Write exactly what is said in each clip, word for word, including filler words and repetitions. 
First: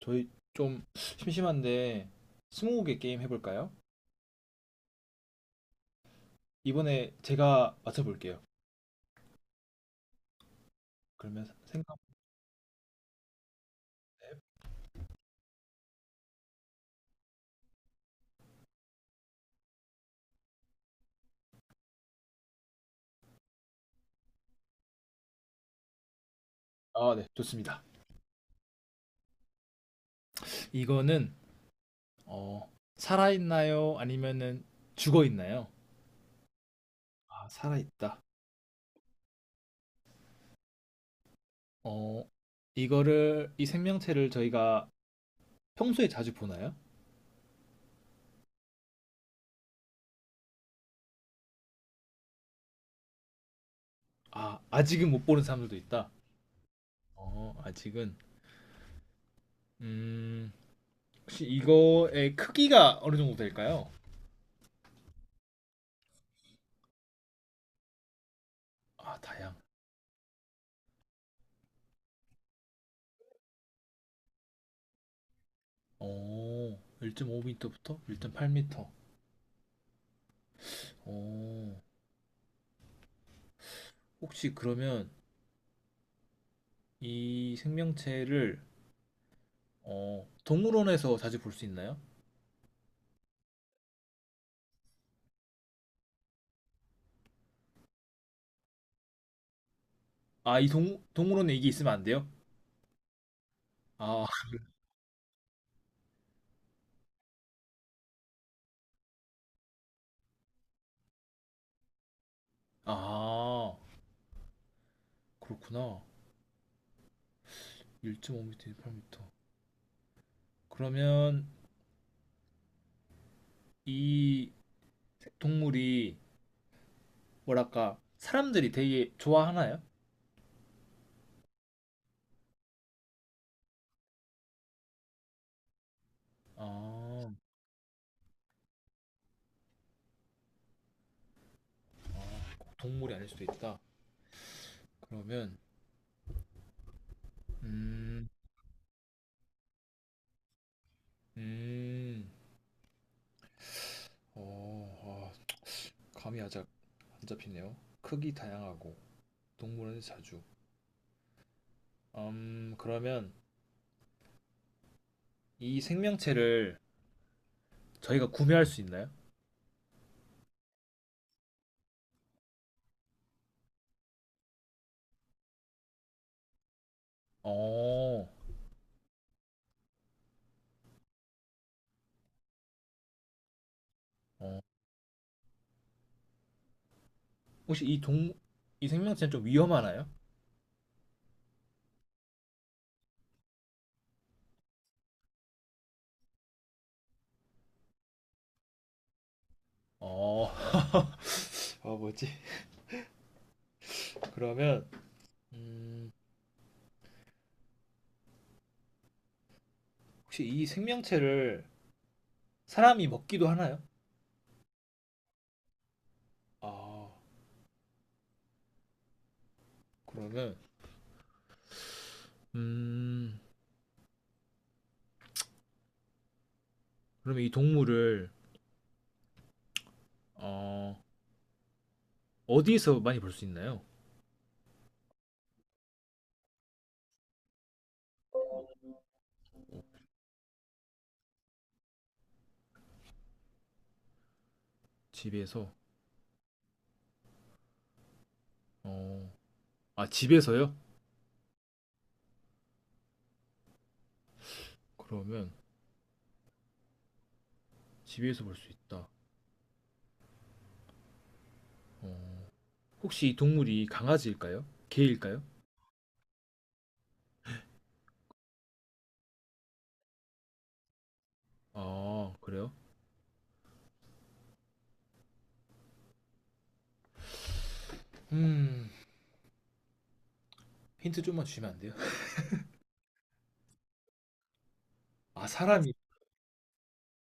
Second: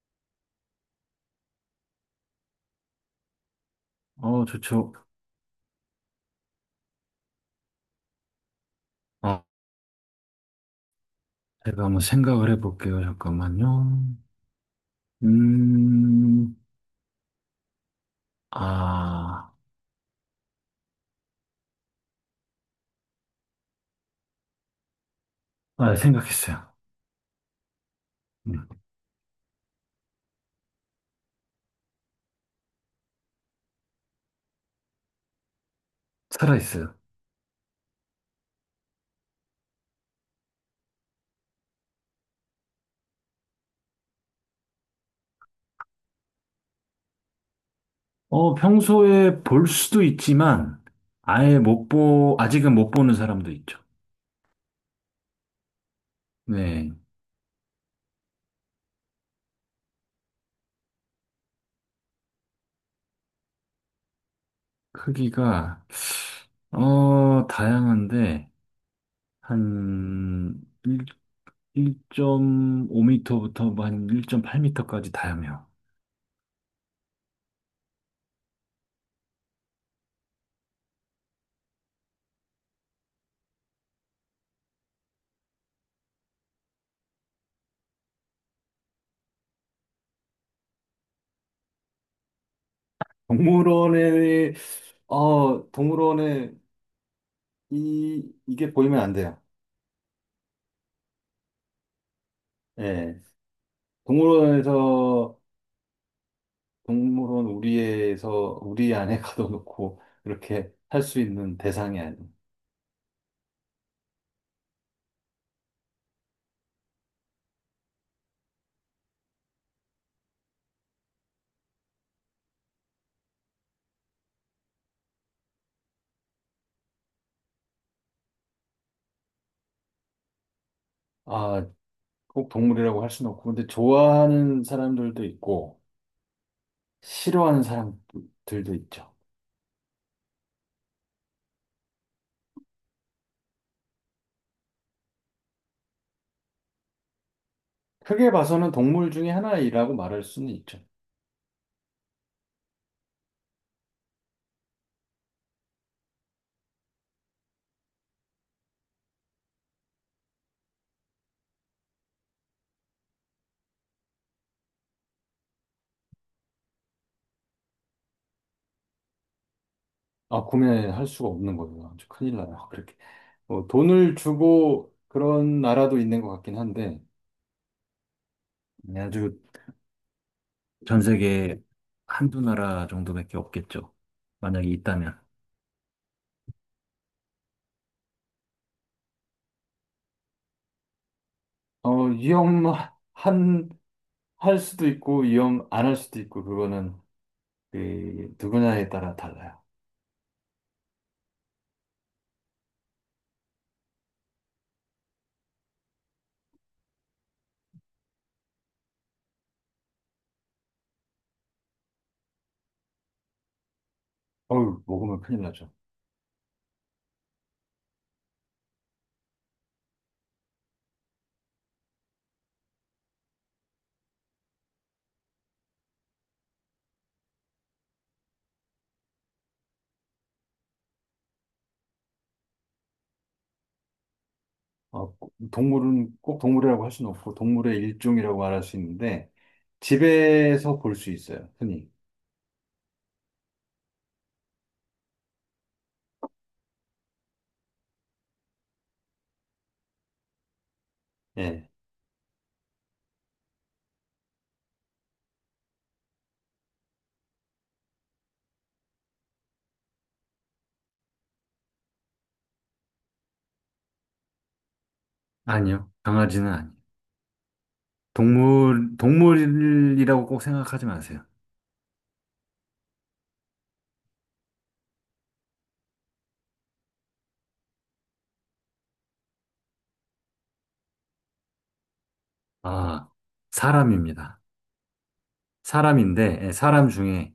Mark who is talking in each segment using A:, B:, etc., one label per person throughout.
A: 저희 좀 심심한데 스무고개 게임 해볼까요?
B: 어, 좋죠.
A: 이번에 제가 맞춰볼게요.
B: 어,
A: 그러면
B: 제가
A: 생각
B: 한번 생각을 해볼게요. 잠깐만요. 음, 아, 아, 생각했어요.
A: 아, 네, 좋습니다.
B: 음,
A: 이거는 어, 살아있나요? 아니면은 죽어있나요?
B: 살아있어요.
A: 아, 살아있다. 어, 이거를 이 생명체를 저희가 평소에 자주 보나요?
B: 어, 평소에 볼 수도 있지만, 아예 못 보, 아직은 못 보는 사람도 있죠.
A: 아, 아직은 못 보는 사람들도 있다.
B: 네.
A: 어, 아직은 음, 혹시 이거의 크기가 어느 정도 될까요?
B: 크기가, 어, 다양한데,
A: 아, 다양.
B: 한 일, 오5 m 부터 한 일 점 팔 미터까지 다양해요.
A: 오, 일 점 오 미터부터 일 점 팔 미터. 어, 혹시 그러면 이 생명체를 어, 동물원에서 자주 볼 수 있나요?
B: 동물원에, 어, 동물원에 이, 이게 보이면 안 돼요.
A: 아, 이 동, 동물원에 이게 있으면 안 돼요?
B: 예.
A: 아,
B: 동물원에서, 동물원 우리에서, 우리 안에 가둬놓고, 이렇게 할 수 있는 대상이 아니에요.
A: 아, 그렇구나. 일 점 오 미터, 일 점 팔 미터. 그러면 이 동물이 뭐랄까 사람들이 되게 좋아하나요?
B: 아, 꼭 동물이라고 할 수는 없고, 근데 좋아하는 사람들도 있고,
A: 아,
B: 싫어하는 사람들도 있죠.
A: 아, 꼭 동물이 아닐 수도 있다. 그러면 음,
B: 크게 봐서는 동물 중에 하나이라고 말할 수는 있죠.
A: 음, 어, 아, 감이 아작 안 잡히네요. 크기 다양하고 동물원에 자주. 음, 그러면 이 생명체를 저희가 구매할 수 있나요?
B: 아, 구매할 수가 없는 거예요. 아주 큰일 나요. 그렇게. 뭐 돈을 주고 그런 나라도 있는 것 같긴 한데,
A: 어,
B: 네, 아주 전 세계에 한두 나라 정도밖에 없겠죠.
A: 어.
B: 만약에 있다면.
A: 혹시 이 동, 이 생명체는 좀 위험하나요?
B: 어, 위험한, 할 수도 있고, 위험 안 할 수도 있고, 그거는 그 누구냐에 따라 달라요.
A: 어, 아, 뭐지? 그러면, 음, 혹시 이 생명체를 사람이 먹기도 하나요?
B: 어우, 먹으면 큰일 나죠.
A: 아, 그러면, 음, 그러면 이 동물을, 어, 어디에서 많이 볼 수 있나요?
B: 어, 동물은 꼭 동물이라고 할 수는 없고, 동물의 일종이라고 말할 수 있는데, 집에서 볼 수 있어요, 흔히.
A: 집에서, 어, 아, 집에서요?
B: 예.
A: 그러면 집에서 볼 수 있다. 어, 혹시 이 동물이 강아지일까요? 개일까요?
B: 아니요. 강아지는 아니에요. 동물, 동물이라고 꼭 생각하지 마세요.
A: 아, 그래요? 음, 힌트 좀만 주시면 안 돼요?
B: 아, 사람입니다.
A: 아, 사람이,
B: 사람인데, 예, 사람 중에.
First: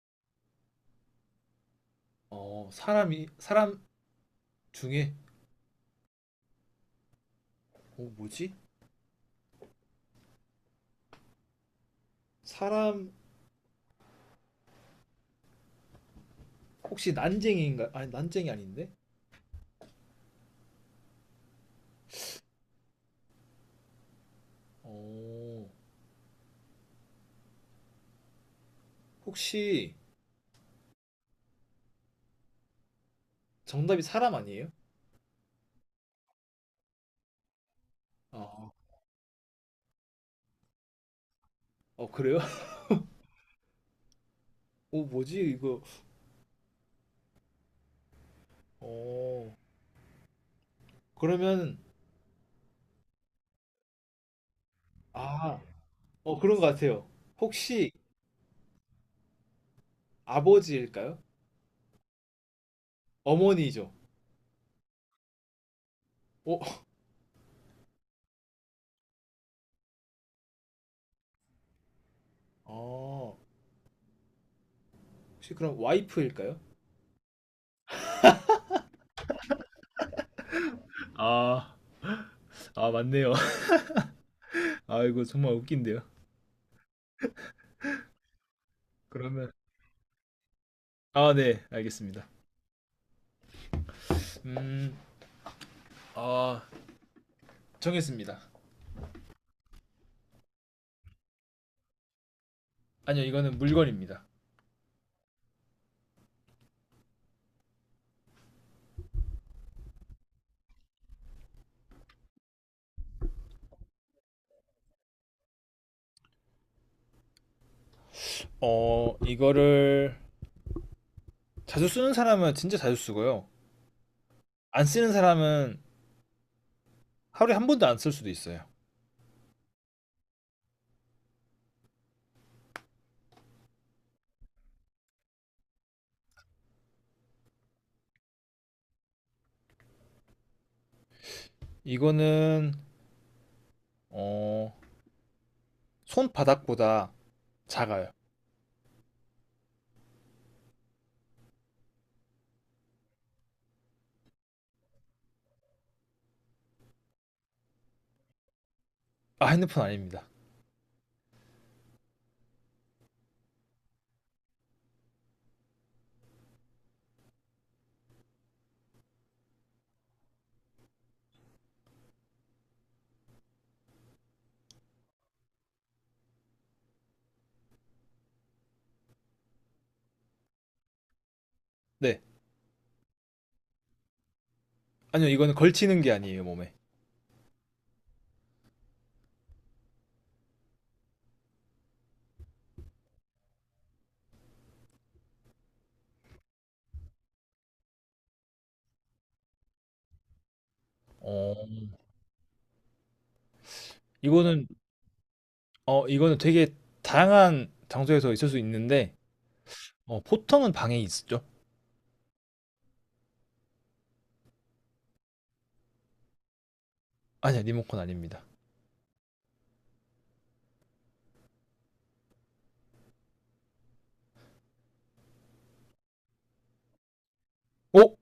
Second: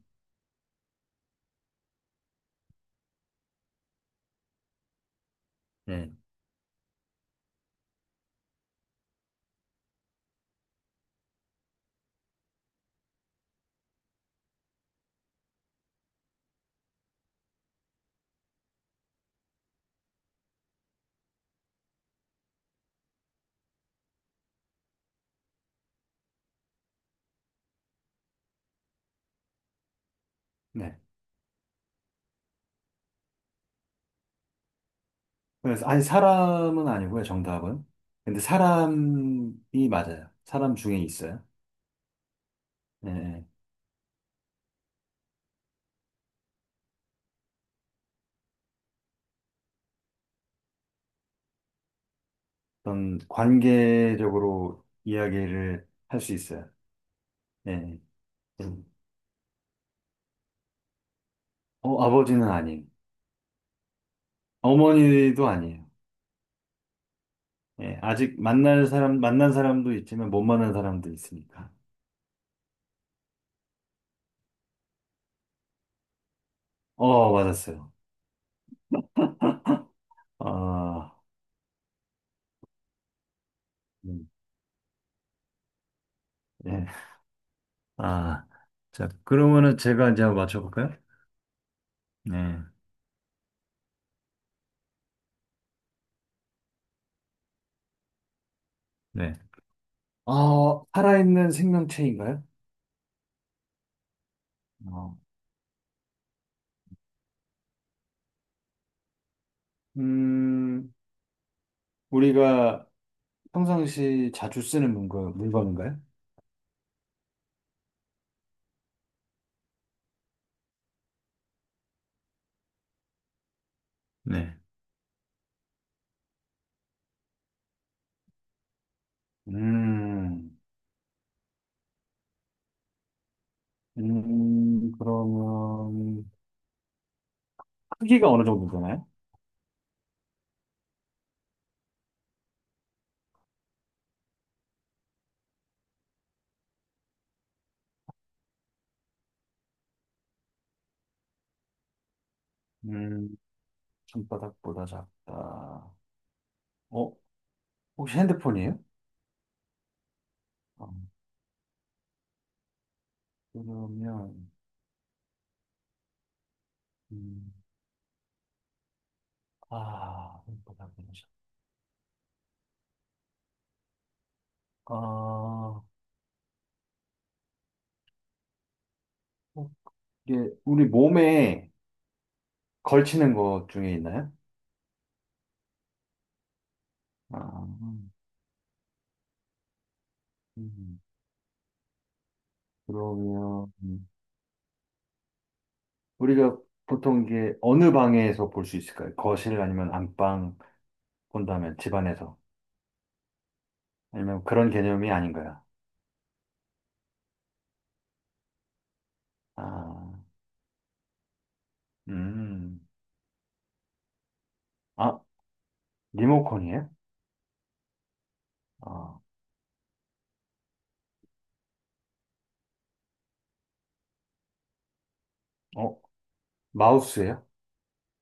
A: 어, 사람이, 사람 중에,
B: 네.
A: 어, 뭐지? 사람, 혹시 난쟁이인가? 아니, 난쟁이 아닌데? 어, 혹시
B: 네.
A: 정답이 사람 아니에요?
B: 그래서, 아니, 사람은 아니고요, 정답은. 근데
A: 아,
B: 사람이 맞아요. 사람 중에 있어요.
A: 어, 그래요?
B: 예, 예.
A: 어, 뭐지? 이거, 어, 그러면,
B: 어떤 관계적으로
A: 아,
B: 이야기를 할 수
A: 어, 그런 것
B: 있어요.
A: 같아요. 혹시
B: 예. 예.
A: 아버지일까요?
B: 어, 아버지는 아니에요.
A: 어머니죠?
B: 어머니도 아니에요.
A: 어,
B: 예, 아직 만날 사람, 만난 사람도 있지만 못 만난 사람도 있으니까.
A: 아, 혹시 그럼 와이프일까요?
B: 어, 맞았어요. 아,
A: 아, 아, 맞네요.
B: 음.
A: 아, 이거 정말 웃긴데요.
B: 예. 아, 자,
A: 그러면
B: 그러면은 제가 이제 한번 맞춰볼까요?
A: 아, 네, 알겠습니다.
B: 네.
A: 음, 아, 정했습니다.
B: 네. 아, 살아있는 생명체인가요?
A: 아니요, 이거는 물건입니다.
B: 어. 음, 우리가 평상시 자주 쓰는 물건, 물건인가요?
A: 어, 이거를 자주 쓰는 사람은 진짜 자주 쓰고요.
B: 네.
A: 안 쓰는 사람은 하루에 한 번도 안 쓸 수도 있어요.
B: 음, 음, 그러면 크기가 어느 정도 되나요?
A: 이거는 어, 손바닥보다 작아요.
B: 음, 손바닥보다 작다. 어, 혹시 핸드폰이에요?
A: 아, 핸드폰 아닙니다.
B: 어, 그러면, 음, 아, 손바닥보다 작다. 아, 어, 이게 우리 몸에
A: 네,
B: 걸치는 것 중에 있나요?
A: 아니요, 이거는 걸치는 게 아니에요, 몸에.
B: 아, 음, 그러면 우리가 보통 이게 어느 방에서 볼 수 있을까요? 거실 아니면 안방
A: 어,
B: 본다면 집안에서 아니면
A: 이거는
B: 그런 개념이 아닌 거야.
A: 어, 이거는 되게 다양한 장소에서 있을 수 있는데
B: 아,
A: 어, 보통은 방에 있죠.
B: 음, 아 리모컨이에요?
A: 아니요, 리모컨 아닙니다.
B: 아, 어, 마우스예요?
A: 오,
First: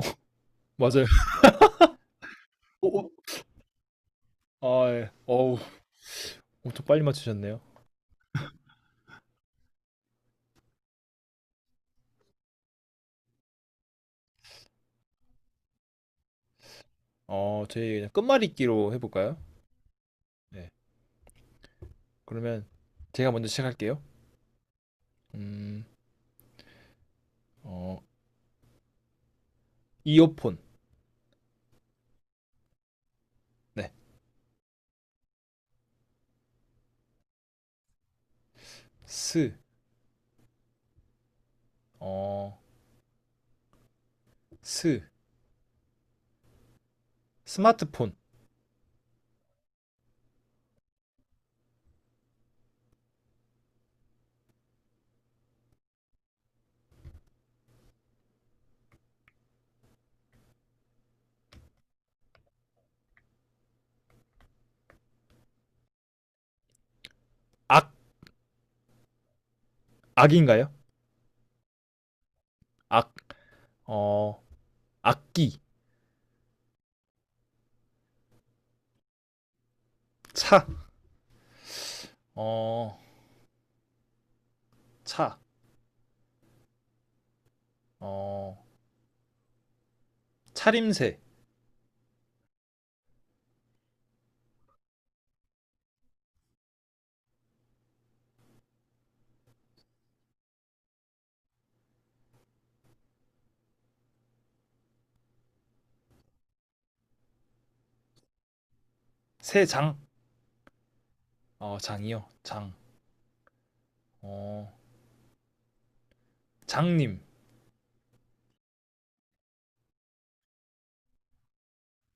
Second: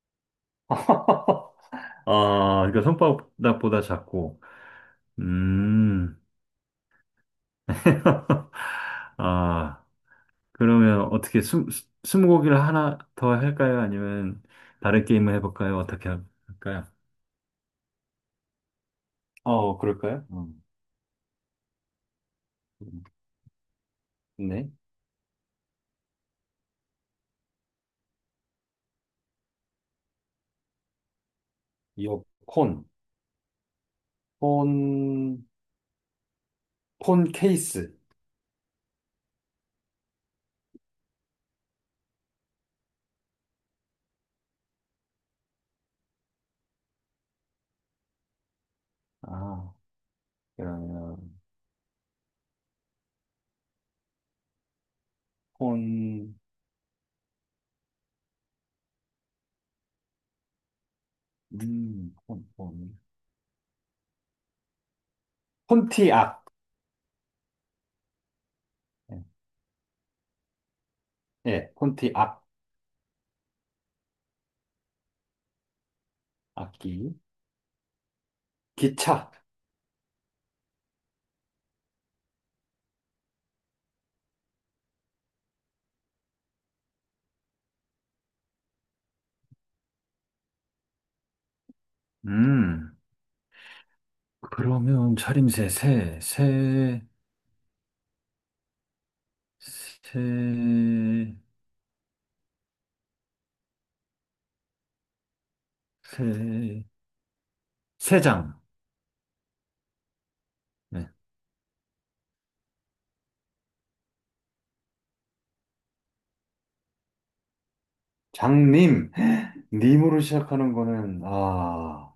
A: 맞아요.
B: 아, 그러니까
A: 오,
B: 손바닥보다 작고,
A: 아, 예. 어우,
B: 음,
A: 엄청 빨리 맞추셨네요.
B: 아, 그러면 어떻게 숨, 스무고기를 하나 더 할까요? 아니면 다른 게임을 해볼까요? 어떻게 할까요?
A: 어, 저희 그냥 끝말잇기로 해볼까요?
B: 어, 그럴까요?
A: 네. 그러면
B: 음.
A: 제가 먼저 시작할게요.
B: 네.
A: 음, 어, 이어폰.
B: 이어폰, 폰,
A: 네.
B: 폰 폰 케이스.
A: 스, 어, 스, 스마트폰.
B: 아, 그러면, 폰, 음, 폰, 폰. 폰티악.
A: 악,
B: 예,
A: 악인가요?
B: 예, 폰티악.
A: 악, 어, 악기.
B: 악기. 기차.
A: 차, 어, 차, 어, 차림새.
B: 음, 그러면 차림새, 새, 새, 새, 새, 새장.
A: 새 장,
B: 네.
A: 어, 장이요. 장, 어, 장님.
B: 장님. 님으로 시작하는 거는, 아,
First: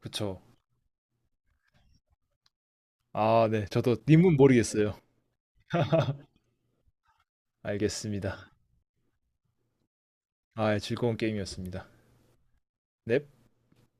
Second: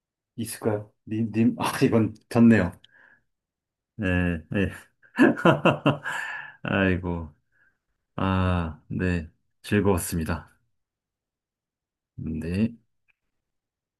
A: 그쵸.
B: 있을까요? 님, 님. 아, 이건 졌네요.
A: 아, 네. 저도 님은
B: 네, 네.
A: 모르겠어요.
B: 아이고,
A: 알겠습니다.
B: 아, 네. 즐거웠습니다.
A: 아, 예, 즐거운 게임이었습니다.
B: 네.
A: 넵.